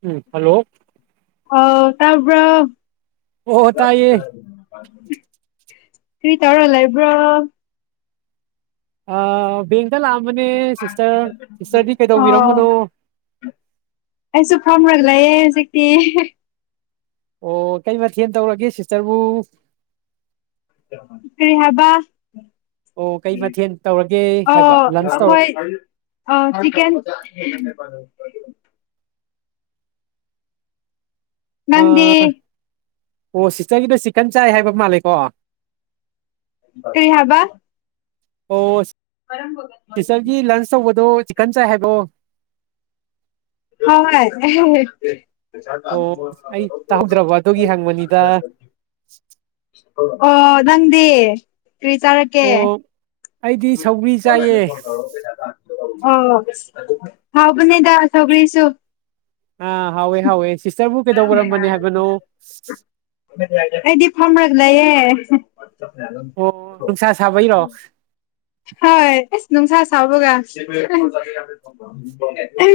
ꯎꯝ hello ꯑ ꯇꯥꯕ꯭ꯔ ꯑꯣ ꯑꯣ ꯇꯥꯏꯌꯦ ꯁꯤꯔꯤ ꯇꯧꯔꯂ ꯂꯩꯕ꯭ꯔꯣ ꯑ ꯕꯦꯡ ꯍꯗ ꯂꯥꯛꯑꯝꯕꯅꯦ ꯁꯤꯁꯇꯔ ꯁꯤꯁꯇꯔꯗꯤ ꯑꯣ ꯀꯩꯗꯧꯕꯤꯔꯝꯕꯅꯣ ꯑꯩꯁꯨ ꯐꯝꯃꯒ ꯂꯩꯌꯦ ꯍꯧꯖꯤꯛꯇꯤ ꯑꯣ ꯀꯩ ꯃꯊꯦꯜ ꯇꯧꯔꯒꯦ ꯁꯤꯁꯇꯔꯕꯨ ꯀꯔꯤ ꯍꯥꯏꯕ ꯑꯣ ꯀꯩ ꯃꯊꯦꯜ ꯇꯧꯔꯒꯦ ꯑ ꯍꯥꯏꯕ ꯂꯟꯁ ꯇꯧꯔ ꯑꯈꯣꯏ ꯑ ꯆꯤꯀꯟ ꯅꯪꯗꯤ ꯑꯣ ꯁꯤꯁꯇꯔꯒꯤꯗ ꯆꯤꯛꯀꯟ ꯆꯥꯏ ꯍꯥꯏꯕ ꯃꯥꯜꯂꯦꯀꯣ ꯀꯔꯤ ꯍꯥꯏꯕ ꯑꯣ ꯁꯤꯁꯇꯔꯒꯤ ꯂꯟꯁ ꯇꯧꯕꯗꯣ ꯆꯤꯀꯟ ꯆꯥꯢ ꯍꯥꯏꯕ ꯑꯣ ꯍꯣꯢ ꯑꯍ ꯑꯣ ꯑꯩ ꯇꯥꯍꯧꯗ꯭ꯔꯕ ꯑꯗꯨꯒꯤ ꯍꯪꯕꯅꯤꯗ ꯑꯣ ꯅꯪꯗꯤ ꯀꯔꯤ ꯆꯥꯔꯛꯀꯦ ꯑꯣ ꯑꯩꯗꯤ ꯐꯣ ꯁꯧꯒ꯭ꯔꯤ ꯆꯥꯏꯌꯦ ꯍꯥꯎꯕꯅꯦꯗ ꯁꯧꯒꯔꯤꯁꯨ ꯑꯥ ꯍꯥꯎꯋꯦ ꯍꯥꯎꯋꯦ ꯁꯤꯁꯇꯔꯕꯨ ꯀꯩꯗꯧꯔꯝꯕꯅ‌ꯦ ꯍꯥꯏꯕꯅꯣ ꯑꯩꯗꯤ ꯐꯝꯔꯒ ꯂꯩꯌꯦ ꯑꯣ ꯅꯨꯡꯁꯥ ꯁꯥꯕꯩꯔꯣ ꯍꯣꯏ ꯑꯦꯁ ꯅꯨꯡꯁꯥ ꯁꯥꯕꯒ ꯑꯍꯥꯝ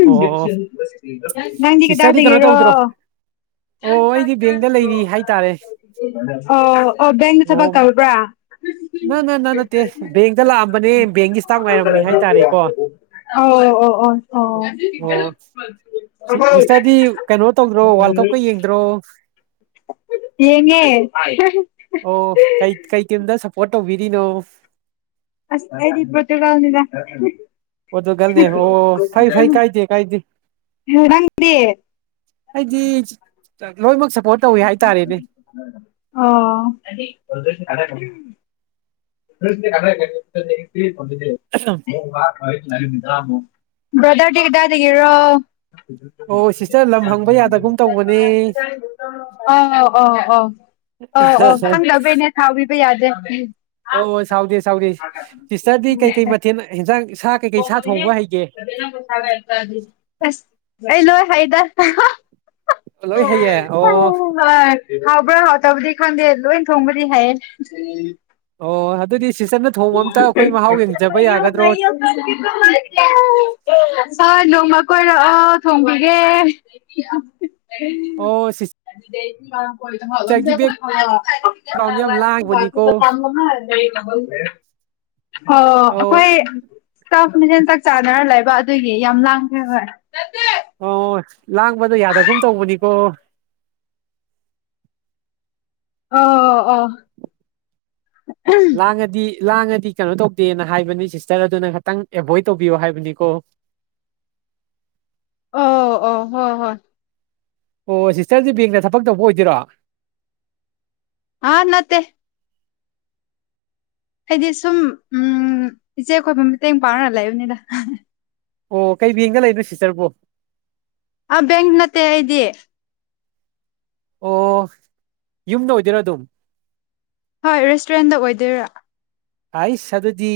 ꯑꯣ ꯅꯪꯗꯤ ꯁꯤꯁꯇꯔꯗꯤ ꯀꯩꯅꯣ ꯀꯗꯥꯏꯗꯩꯔꫭ ꯇꯧꯗ꯭ꯔꯣ ꯑꯣ ꯑꯩꯗꯤ ꯕꯦꯡꯗ ꯂꯩꯔꯤ ꯍꯥꯏꯇꯥꯔꯦ ꯑꯣ ꯑꯣ ꯕꯦꯡ ꯇ ꯊꯕꯛ ꯑꯣ ꯇꯧꯕ꯭ꯔꯥ ꯅ ꯅ ꯅ ꯅꯠꯇꯦ ꯕꯦꯡꯇ ꯂꯥꯛꯑꯝꯕꯅꯦ ꯕꯦꯡꯒꯤ ꯏꯁꯇꯥꯐ ꯉꯥꯏꯔꯝꯃꯤ ꯍꯥꯏꯇꯥꯔꯦꯀꯣ ꯑꯣ ꯑꯣ ꯑꯣ ꯑꯣ ꯑꯣ ꯁꯤꯁꯇꯔꯗꯤ ꯀꯩꯅꯣ ꯇꯧꯗ꯭ꯔꯣ ꯋꯥꯔꯜ ꯀꯞꯀ ꯌꯦꯡꯗ꯭ꯔꯣ ꯌꯦꯡꯉꯦ ꯑꯣ ꯀꯩ ꯀꯩ ꯇꯤꯝꯗ ꯁꯄꯣꯠ ꯇꯧꯕꯤꯔꯤꯅꯣ ꯑꯁ ꯑꯩꯗꯤ ꯄ꯭ꯔꯣꯇꯨ ꯒꯜꯅꯤꯗ ꯄꯣꯔꯇꯨꯒꯜꯅꯦ ꯑꯣ ꯐꯩ ꯐꯩ ꯀꯥꯏꯗꯦ ꯀꯥꯏꯗꯦ ꯍꯥ ꯅꯪꯗꯤ ꯑꯩꯗꯤ ꯂꯣꯏꯅꯃꯛ ꯁꯞꯄꯣꯔꯠ ꯇꯧꯋꯤ ꯍꯥꯏꯇꯥꯔꯦꯅꯦ ꯑꫭ [unintelligible] ꯕꫪꯗꯔꯗꯤ ꯀꯗꯥꯏꯗꯥꯒꯤꯔꯣ ꯑꯣ ꯁꯤꯁꯇꯔ ꯂꯝ ꯍꯪꯕ ꯌꯥꯗꯒꯨꯝ ꯇꯧꯕꯅꯦ ꯑꯥ ꯑꫭ ꯑꫭ ꯑꫭ ꯑꯣ ꯈꯪꯗꯥꯕꯩꯅꯦ ꯁꯥꯎꯕꯤꯕ ꯌꯥꯗꯦ ꯑꯣ ꯁꯥꯎꯗꯦ ꯁꯥꯎꯗꯦ ꯁꯤꯁꯇꯔꯗꯤ ꯀꯩꯀꯩ ꯃꯊꯦꯜ ꯍꯦꯟꯖꯥꯡ ꯑꯁ ꯑꯩ ꯂꯣꯏ ꯍꯩꯗ ꯂꯣꯏ ꯍꯩꯌꯦ ꯍꯣꯏ ꯑꯣ ꯍꯥꯎꯕ꯭ꯔꯥ ꯍꯥꯎ ꯇꯕ꯭ꫪꯥꯗꯤ ꯈꯪꯗꯦ ꯂꯣꯏ ꯊꯣꯡꯕꯗꯤ ꯍꯩꯌꯦ ꯑꯣ ꯗꯨꯗꯤ ꯌꯥꯒꯗ꯭ꯔꯣ [unintelligible] ꯅꯣꯡꯃꯥ ꯀꯣꯏꯔꯛꯑꯣ ꯊꯣꯡꯕꯤꯒꯦ ꯑꯣ ꯁꯤꯁꯇꯔꯒꯤ ꯕꯦꯛꯒ꯭ꯔꯥꯎꯟ ꯌꯥꯝ ꯂꯥꯡꯕꯅꯤꯀꯣ [unintelligible] ꯑꯣ ꯑꯧ ꯑꯩꯈꯣꯏ ꯏꯁꯇꯥꯐ ꯃꯁꯦꯟ ꯆꯥꯛ ꯆꯥꯟꯅꯥꯔ ꯂꯩꯕ ꯑꯗꯨꯒꯤ ꯌꯥꯝ ꯂꯥꯡꯉ‌ꯦꯕ ꯑꯣ ꯂꯥꯡꯕꯗꯣ ꯌꯥꯗꯒꯨꯝ ꯇꯧꯕꯅꯤꯀꯣ ꯑꫭ ꯑꯣ ꯂꯥꯡꯉꯥꯗꯤ ꯂꯥꯡꯉꯥꯗꯤ ꯀꯩꯅꯣ ꯇꯧꯗꯦꯅ ꯍꯥꯏꯕꯅꯤ ꯁꯤꯁꯇꯔ ꯑꯗꯨꯅ ꯈꯤꯇꯪ ꯑꯦꯚꯣꯏꯠ ꯇꯧꯕꯤꯌꯣ ꯍꯥꯏꯕꯅꯤꯀꯣ ꯑꯣ ꯑꯣ ꯍꯣꯏ ꯍꯣꯏ ꯑꯣ ꯁꯤꯁꯇꯔꯗꯤ ꯕꯦꯡꯗ ꯊꯕꯛ ꯇꯧꯕ ꯑꯣꯏꯗꯣꯏꯔꯣ ꯑꯥ ꯅꯠꯇꯦ ꯑꯩꯗꯤ ꯁꯨꯝ ꯏꯆꯦ ꯈꯣꯏꯕꯨ ꯃꯇꯦꯡ ꯄꯥꯡꯉꯥ ꯂꯩꯕꯅꯤꯗ ꯑꯣ ꯀꯩ ꯕ‌ꯦꯡꯗ ꯂꯩꯅꯣ ꯁꯤꯁꯇꯔꯕꫭ ꯑꯥ ꯕꯦꯡ ꯅꯠꯇꯦ ꯑꯩꯗꯤ ꯑꯣ ꯌꯨꯝꯗ ꯑꯣꯏꯗꯣꯏꯔꯣ ꯑꯗꯨꯝ ꯍꯣꯏ ꯔꯦꯁꯇꯨꯔꯦꯟꯗ ꯑꯣꯏꯗꯣꯏꯔꯥ ꯍꯥꯏꯁ ꯑꯗꯨꯗꯤ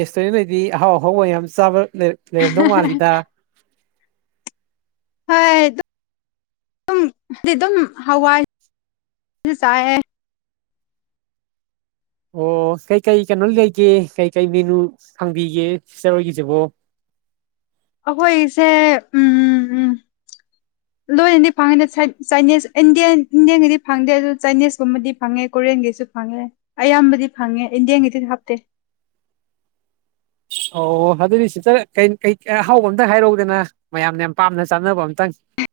ꯔꯦꯁꯇꯨꯔꯦꯟꯗ ꯂꯩꯏꯗꯤ ꯑꯍꯥꯎ ꯑꯍꯥꯎꯕ ꯌꯥꯝ ꯆꯥꯕ ꯂꯩ ꯂꯩꯔꯝꯗꯧ ꯃꯜꯂꯤꯗ ꯀꯩꯏꯗ ꯑꯗꯨꯝ ꯍꯥꯏꯗꯤ ꯑꯗꯨꯝ ꯍꯋꯥꯏꯁꯨ ꯆꯥꯏꯑꯦ ꯑꯣ ꯀꯩꯀꯩ ꯀꯩꯅꯣ ꯂꯩꯒꯦ ꯀꯩꯀꯩ ꯃꯦꯅꯨ ꯐꯪꯕꯤꯒꯦ ꯁꯤꯁꯇꯔ ꯑꯣꯏꯒꯤꯁꯤꯕꯣ ꯑꯩꯈꯣꯏꯁꯦ ꯎꯝ ꯎꯝ ꯎꯝ ꯂꯣꯏꯅꯗꯤ ꯐꯪꯉꯦꯅꯤ ꯆꯥꯏꯅꯤꯁ ꯏꯟꯗꯤ ꯏꯟꯗꯤꯌꯒꯤꯗꯤ ꯐꯪꯗꯦ ꯑꯗꯨ ꯆꯥꯏꯅꯤꯁꯀꯨꯝꯕꯗꯤ ꯐꯪꯉꯦ ꯀꯣꯟꯒꯤꯁꯨ ꯐꯪꯉꯦ ꯑꯌꯥꯝꯕꯗꯤ ꯐꯪꯉꯦ ꯏꯟꯗꯤꯌꯥꯟꯒꯤꯗꯤ ꯍꯥꯞꯇꯦ ꯑꯣ ꯑꯗꯨꯗꯤ ꯁꯤꯇ ꯑꯍꯥꯎꯕ ꯑꯝꯇ ꯍꯥꯏꯔꯛꯎꯗꯅ ꯃꯌꯥꯝꯅ ꯌꯥꯝ ꯄꯥꯝꯅ ꯆꯥꯅꯕ ꯑꯝꯇꯪ [unintelligible]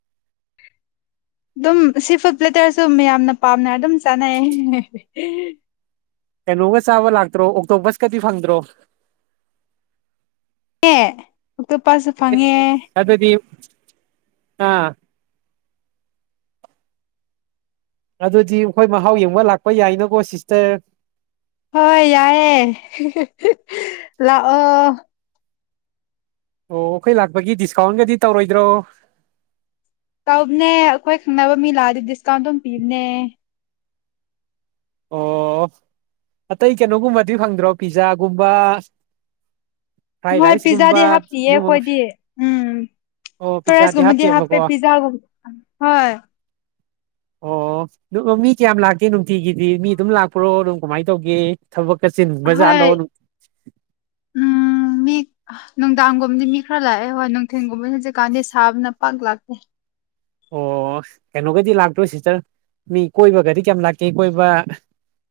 ꯑꯗꯨꯝ ꯁꯤ ꯐꯨꯗ ꯄ꯭ꯂꯦꯇꯔꯁꯨ ꯃꯌꯥꯝꯅ ꯄꯥꯝꯅ ꯑꯗꯨꯝ ꯆꯥꯅꯩ ꯀꯩꯅꯣꯒ ꯆꯥꯕ ꯂꯥꯛꯇ꯭ꯔꯣ ꯑꯣꯛꯇꯣꯕꯁꯀꯗꯤ ꯐꯪꯗ꯭ꯔꯣ ꯑꯦ ꯑꯇꯣꯞꯄꯁꯨ ꯐꯪꯉꯦ ꯑꯦꯁ ꯑꯗꯨꯗꯤ ꯑꯥ ꯑꯗꯨꯗꯤ ꯑꯩꯈꯣꯏ ꯃꯍꯥꯎ ꯌꯦꯡꯕ ꯂꯥꯛꯄ ꯌꯥꯏꯅꯀꯣ ꯁꯤꯁꯇꯔ ꯍꯣꯏ ꯌꯥꯏꯑꯦ ꯂꯥꯛꯑꯣ ꯑꯣ ꯑꯩꯈꯣꯏ ꯂꯥꯛꯄꯒꯤ ꯗꯤꯁꯀꯥꯎꯟꯒꯗꯤ ꯇꯧꯔꯣꯏꯗ꯭ꯔꯣ ꯇꯕꯅꯦ ꯑꯩꯈꯣꯏ ꯈꯪꯅꯕ ꯃꯤ ꯂꯥꯛꯑꯗꯤ ꯗꯤꯁꯀꯥꯎꯟ ꯑꯗꯨꯝ ꯄꯤꯕꯅꯦ ꯑꯣ ꯑꯇꯩ ꯀꯩꯅꯣꯒꯨꯝꯕꯗꯤ ꯐꯪꯗ꯭ꯔꯣ ꯄꯤꯖꯥꯒꯨꯝꯕ ꯐ꯭ꯔꯥꯏ ꯍꯣꯏ ꯔꯥꯏꯁꯀꯨꯝꯕ ꯄꯤꯖꯥꯗꯤ ꯍꯥꯞꯅꯤꯑꯌꯦ ꯑꯗꯨꯒꯨꯝꯕ ꯑꯩꯈꯣꯏꯗꯤ ꯎꯝ ꯑꯣ ꯄꯤꯖꯥꯗꯤ ꯄ꯭ꯔꯁꯒꯨꯝꯃꯗꯤ ꯍꯥꯞꯄꯦ ꯍꯥꯞꯇꯦꯕꯀꯣ ꯄꯤꯖꯥꯒꯨꯝ ꯍꯣꯏ ꯑꯣ ꯃꯤ ꯀꯌꯥꯝ ꯂꯥꯛꯀꯦ ꯅꯨꯡꯇꯤꯒꯤ ꯃꯤ ꯑꯗꯨꯝ ꯂꯥꯛꯄꯔꯣ ꯑꯗꯨꯝ ꯀꯃꯥꯏꯅ ꯇꯧꯒꯦ ꯊꯕꯛ ꯈꯔ ꯆꯤꯟꯕꯖꯥꯠꯂꯣ ꯍꯣꯏ ꯎꯝ ꯃꯤ ꯅꯨꯡꯗꯥꯡꯒꯨꯝꯕꯗꯤ ꯃꯤ ꯈꯔ ꯂꯥꯛꯑꯦ ꯍꯣꯏ ꯅꯨꯡꯊꯤꯟꯒꯨꯝꯕꯗꯤ ꯍꯧꯖꯤꯛꯀꯥꯟꯗꯤ ꯁꯥꯕꯅ ꯄꯥꯛ ꯂꯥꯛꯇꯦ ꯑꯣ ꯀꯩꯅꯣꯒꯗꯤ ꯂꯥꯛꯇꯣꯏ ꯁꯤꯇꯔ ꯃꯤ ꯀꯣꯏꯕꯒꯗꯤ ꯀꯌꯥꯝ ꯂꯥꯛꯀꯦ ꯀꯣꯏꯕ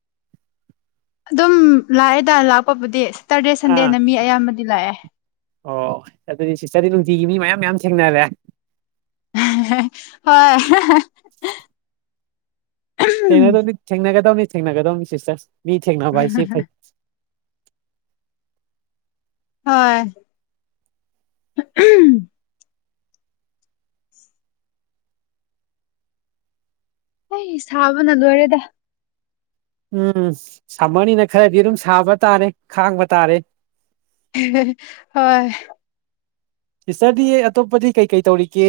[unintelligible] ꯑꯗꯨꯝ ꯂꯥꯛꯑꯦꯗ ꯂꯥꯛꯄꯕꯨꯗꯤ ꯁꯦꯇꯔꯗꯦ ꯑꯥ ꯁꯟꯗꯦꯅ ꯃꯤ ꯑꯌꯥꯝꯕꯗꯤ ꯂꯥꯛꯑꯦ ꯑꯣ ꯑꯗꯨꯗꯤ ꯁꯤꯇꯔꯗꯤ ꯅꯨꯡꯇꯤꯒꯤ ꯃꯤ ꯃꯌꯥꯝ ꯃꯌꯥꯝ ꯊꯦꯡꯅꯔꯦ ꯑ [unintelligible] ꯊꯦꯡꯅꯗꯅꯤ ꯊꯦꯡꯅꯒꯗꯕꯅꯤ ꯊꯦꯡꯅꯒꯗꯧꯅꯤ ꯁꯤꯁꯇꯔ ꯃꯤ ꯊꯦꯡꯅꯕ ꯍꯥꯏꯁꯤ ꯐꯩ ꯍꯣꯏ ꯑꯩ ꯁꯥꯕꯅ ꯂꯣꯏꯔꯦꯗ ꯎꯝ ꯁꯝꯃꯅꯤꯅ ꯈꯔꯗꯤ ꯑꯗꯨꯝ ꯁꯥꯕ ꯇꯥꯔꯦ ꯈꯥꯡꯕ ꯇꯥꯔꯦ ꯍꯣꯏ ꯇꯤꯆꯔꯗꯤ ꯑꯇꯣꯞꯄꯗꯤ ꯀꯩꯀꯩ ꯇꯧꯔꯤꯒꯦ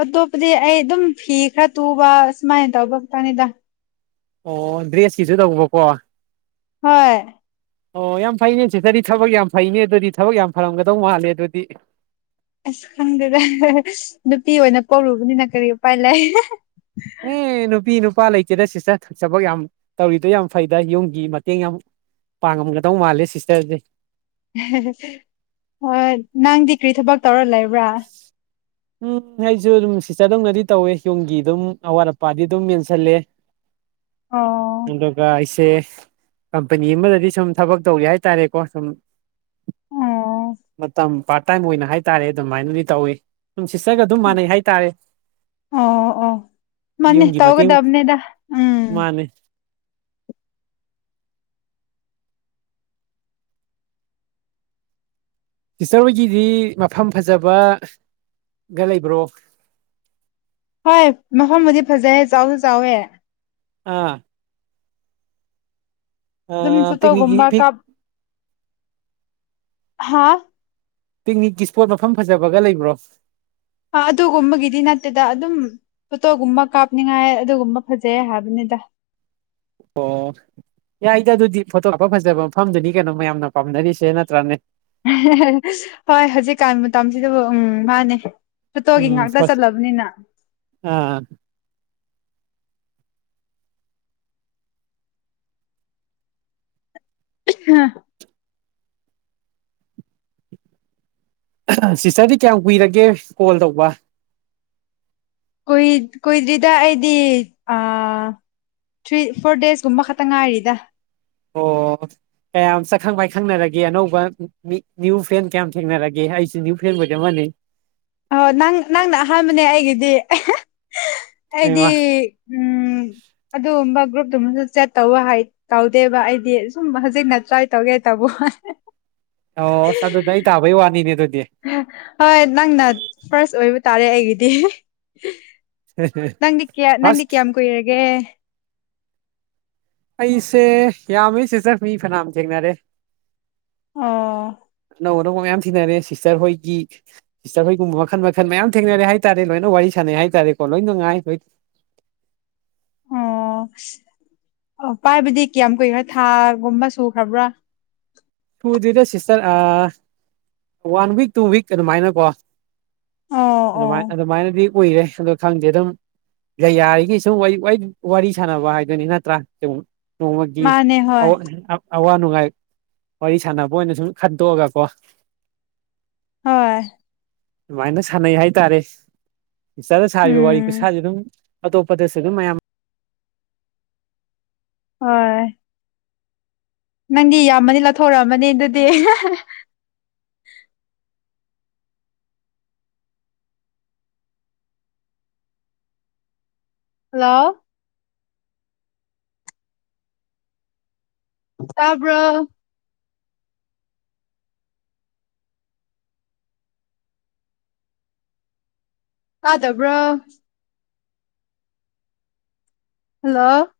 ꯑꯇꯣꯞꯄꯗꯤ ꯑꯩ ꯑꯗꯨꯝ ꯐꯤ ꯈꯔ ꯇꯨꯕ ꯁꯨꯃꯥꯏꯅ ꯇꯧꯕ ꯈꯛꯇꯅꯤꯗ ꯑꯣ ꯗ꯭ꯔꯦꯁꯀꯤꯁꯨ ꯇꯧꯕꯀꯣ ꯍꯣꯏ ꯑꯣ ꯌꯥꯝ ꯐꯩꯅꯦ ꯆꯤꯊꯗꯤ ꯊꯕꯛ ꯌꯥꯝ ꯐꯩꯅꯦ ꯑꯗꯨꯗꯤ ꯊꯕꯛ ꯌꯥꯝ ꯐꯔꯝꯒꯗꯧ ꯃꯥꯜꯂꯦ ꯑꯗꯨꯗꯤ ꯑꯁ ꯈꯪꯗꯦꯗ ꯅꯨꯄꯤ ꯑꯣꯏꯅ ꯀꯧꯔꯨꯕꯅꯤꯅ ꯀꯔꯤ ꯎꯄꯥꯏ ꯂꯩ ꯑꯦ ꯅꯨꯄꯤ ꯅꯨꯄꯤ ꯏꯄꯥ ꯂꯩꯇꯦꯗ ꯁꯤꯇꯔ ꯊ ꯆꯕꯛ ꯌꯥꯝ ꯇꯧꯔꯤꯗꯣ ꯌꯥꯝ ꯐꯩꯗ ꯌꯨꯝꯒꯤ ꯃꯇꯦꯡ ꯌꯥꯝ ꯄꯥꯡꯉꯝꯒꯗꯧ ꯃꯥꯜꯂꯦ ꯁꯤꯁꯇꯔꯁꯦ ꯅꯪꯗꯤ ꯀꯔꯤ ꯊꯕꯛ ꯇꯧꯔ ꯂꯩꯕ꯭ꯔꯥ ꯎꯝ ꯑꯩꯁꯨ ꯑꯗꯨꯝ ꯁꯤꯇꯔꯗꯧꯅꯗꯤ ꯇꯧꯋꯦ ꯌꯨꯝꯒꯤ ꯑꯗꯨꯝ ꯑꯋꯥꯠ ꯑꯄꯥꯗꯤ ꯑꯗꯨꯝ ꯃꯦꯟꯁꯜꯂꯦ ꯑꯣ ꯏꯁꯦ ꯀꯝꯄꯅꯤ ꯑꯃꯗꯗꯤ ꯁꯨꯝ ꯊꯕꯛ ꯇꯧꯒꯦ ꯍꯥꯏꯇꯥꯔꯦꯀꯣ ꯁꯨꯝ ꯑꯣ ꯃꯇꯝ ꯄꯥꯔꯠ ꯇꯥꯏꯝ ꯑꯣꯏꯅ ꯍꯥꯏꯇꯥꯔꯦ ꯑꯗꯨꯃꯥꯏꯅꯗꯤ ꯇꯧꯋꯤ ꯅꯨꯡꯁꯤꯠꯆꯒ ꯑꯗꯨꯝ ꯃꯥꯟꯅꯩ ꯍꯥꯏꯇꯥꯔꯦ ꯑꯣ ꯑꯣ ꯃꯥꯅꯦ ꯌꯨꯝꯖꯤꯃ ꯇꯧꯒꯗꯕꯅꯦꯗ ꯎꯝ ꯃꯥꯅꯦ ꯁꯤꯇꯔ ꯍꯣꯏꯒꯤꯗꯤ ꯃꯐꯝ ꯐꯖꯕ ꯒ ꯂꯩꯕ꯭ꯔꯣ ꯍꯣꯏ ꯃꯐꯝꯕꯨꯗꯤ ꯐꯖꯩꯑꯦ ꯆꯥꯎꯁꯨ ꯆꯥꯎꯋꯦ ꯑꯥ ꯑꯗꯨꯝ ꯄꯤꯛꯅꯤꯛꯀꯤ ꯐꯣꯠꯇꯣꯒꯨꯝꯕꯥ ꯄꯤꯛ ꯀꯞ ꯍꯥꯥ ꯄꯤꯛꯅꯤꯛꯀꯤ ꯏꯁꯄꯣꯠ ꯃꯐꯝ ꯐꯖꯕꯒ ꯂꯩꯕ꯭ꯔꯣ ꯑ ꯑꯗꯨꯒꯨꯝꯕꯒꯤꯗꯤ ꯅꯠꯇꯦꯗ ꯑꯗꯨꯝ ꯐꯣꯇꯣꯒꯨꯝꯕ ꯀꯥꯞꯅꯤꯡꯉꯥꯏ ꯑꯗꯨꯒꯨꯝꯕ ꯐꯖꯩ ꯍꯥꯏꯕꯅꯤꯗ [inaudible] ꯑꯣ ꯌꯥꯏꯗꯤ ꯑꯗꯨꯗꯤ ꯐꯣꯇꯣ ꯍꯥꯞꯄ ꯐꯖꯕ ꯃꯐꯝꯗꯨꯅꯤ ꯀꯩꯅꯣ ꯃꯌꯥꯝꯅ ꯄꯥꯝꯅꯔꯤꯁꯦ ꯅꯠꯇ꯭ꯔꯅꯦ ꯍꯣꯏ ꯍꯧꯖꯤꯛꯀꯥꯟ ꯃꯇꯝꯁꯤꯗꯕꯨ ꯎꯝ ꯃꯥꯅꯦ ꯐꯣꯇꯣꯒꯤ ꯎꯝ ꯉꯥꯛꯇ ꯍꯣꯏ ꯆꯠꯂꯕꯅꯤꯅ ꯑꯥ [unintelligible] ꯁꯤꯁꯇꯔꯗꯤ ꯀꯌꯥꯝ ꯀꯨꯏꯔꯒꯦ ꯀꯣꯜ ꯇꯧꯕ ꯀꯏ ꯀꯨꯏꯗ꯭ꯔꯤꯗ ꯑꯩꯗꯤ ꯑꯥ ꯊ꯭ꯔꯤ ꯐꯣꯔ ꯗꯦꯁꯀꯨꯝꯕ ꯈꯛꯇ ꯉꯥꯏꯔꯤꯗ ꯑꯣ ꯀꯌꯥꯝ ꯁꯛꯈꯪ ꯄꯥꯏꯈꯪꯅꯔꯒꯦ ꯑꯅꯧꯕ ꯅ꯭ꯌꯨ ꯐ꯭ꯔꯦꯟ ꯀꯌꯥꯝ ꯊꯦꯡꯅꯔꯒꯦ ꯑꯩꯁꯨ꯭ꯌ ꯐ ꯃꯖ ꯃꯅꯩ ꯑ ꯅꯪ ꯅꯪꯅ ꯑꯍꯥꯟꯕꯅꯦ ꯑꯩꯒꯤꯗꯤ ꯍꯥꯏꯗꯤ ꯍꯩꯃꯥ ꯎꯝ ꯑꯗꯨꯒꯨꯝꯕ ꯒ꯭ꯔꯨꯞ ꯁꯨꯝꯁꯨ ꯆꯦꯠ ꯇꯧ ꯇꯧꯗꯦꯕ ꯑꯩꯗꯤ ꯁꯨꯝ ꯍꯧꯖꯤꯛꯅ ꯇ꯭ꯔꯥꯏ ꯇꯧꯒꯦ ꯇꯕꯋꯥꯅꯦ ꯑꯣꯁ ꯑꯗꯨꯗꯤ ꯑꯩ ꯇꯥꯕꯩ ꯋꯥꯅꯤꯅꯦ ꯑꯗꯨ ꯍꯣꯏ ꯅꯪꯅ ꯐꯥꯔꯁ ꯑꯣꯏꯕ ꯇꯥꯔꯦ ꯑꯩꯒꯤꯗꯤ ꯅꯪꯗꯤ ꯀꯌꯥ ꯅꯪꯗꯤ ꯐꯥꯔꯁ ꯀꯌꯥꯝ ꯀꯨꯏꯔꯒꯦ ꯑꯩꯁꯦ ꯌꯥꯝꯃꯤ ꯁꯤꯁꯇꯔ ꯃꯤ ꯐꯅꯌꯥꯝ ꯊꯦꯡꯅꯔꯦ ꯑꯣ ꯑꯅꯧ ꯑꯅꯧꯕ ꯃꯌꯥꯝ ꯊꯦꯡꯅꯔꯦ ꯁꯤꯁꯇꯔ ꯍꯣꯏꯒꯤ ꯁꯤꯁꯇꯔ ꯍꯣꯏꯒꯨꯝꯕ ꯃꯈꯜ ꯃꯈꯜ ꯃꯌꯥꯝ ꯊꯦꯡꯅꯔꯦ ꯍꯥꯏ ꯇꯥꯔꯦ ꯂꯣꯏꯅ ꯋꯥꯔꯤ ꯁꯥꯟꯅꯦ ꯅꯦ ꯍꯥꯏ ꯇꯔꯦꯀꯣ ꯂꯣꯏꯅꯨꯡꯉꯥꯏꯣꯏ ꯑꯣ ꯑ ꯄꯥꯏꯕꯗꯤ ꯀꯌꯥꯝ ꯀꯨꯏꯈ꯭ꯔꯦ ꯊꯥꯒꯨꯝꯕ ꯁꯨꯈ꯭ꯔꯕ꯭ꯔꯥ ꯁꯨꯗꯔꯤꯗ sister one week two week ꯑꯗꯨꯃꯥꯏꯅꯀꯣ ꯑꯣ ꯑꯣ ꯑꯗꯨꯃꯥꯏ ꯑꯗꯨꯃꯥꯏꯅꯗꯤ ꯎꯏꯔꯦ ꯑꯣ ꯈꯪꯗꯦ ꯑꯗꯨꯝ ꯌꯥꯔꯤꯒꯤ ꯁꯨꯝ ꯋꯥꯔꯤ ꯁꯥꯟꯅꯕ ꯍꯥꯏꯗꯨꯣꯏꯅꯤ ꯅꯠꯇ꯭ꯔꯥ ꯃꯥꯅꯦ ꯑ ꯍꯣꯏ ꯑꯋꯥꯅꯅꯨꯡ ꯍꯥꯏ ꯋꯥꯔꯤ ꯁꯥꯟꯅꯕ ꯑꯣꯏꯅ ꯁꯨꯝ ꯈꯟꯗꯣꯛꯑꯒꯀꯣ ꯍꯣꯏ ꯑꯗꯨꯃꯥꯏꯅ ꯁꯥꯟꯅꯩ ꯍꯥꯏꯇꯥꯔꯦ ꯏꯆꯥꯗ ꯁꯥꯔꯤꯕ ꯋꯥꯔꯤ ꯎꯝ ꯈꯨꯠꯁꯥꯥꯁꯦ ꯑꯗꯨꯝ ꯑꯇꯣꯞꯄꯗꯁꯨ ꯑꯗꯨꯝ ꯃꯌꯥꯝ ꯍꯣꯏ ꯅꯪꯗꯤ ꯌꯥꯝꯃꯅꯤ ꯂꯧꯊꯣꯔꯛꯑꯃꯅꯤ ꯑꯗꯨꯗꯤ ꯍꯜꯂꯣ ꯇꯥꯕꯔꯣ ꯇꯥꯗꯕ꯭ꯔꯣ ꯍꯜꯂꯣ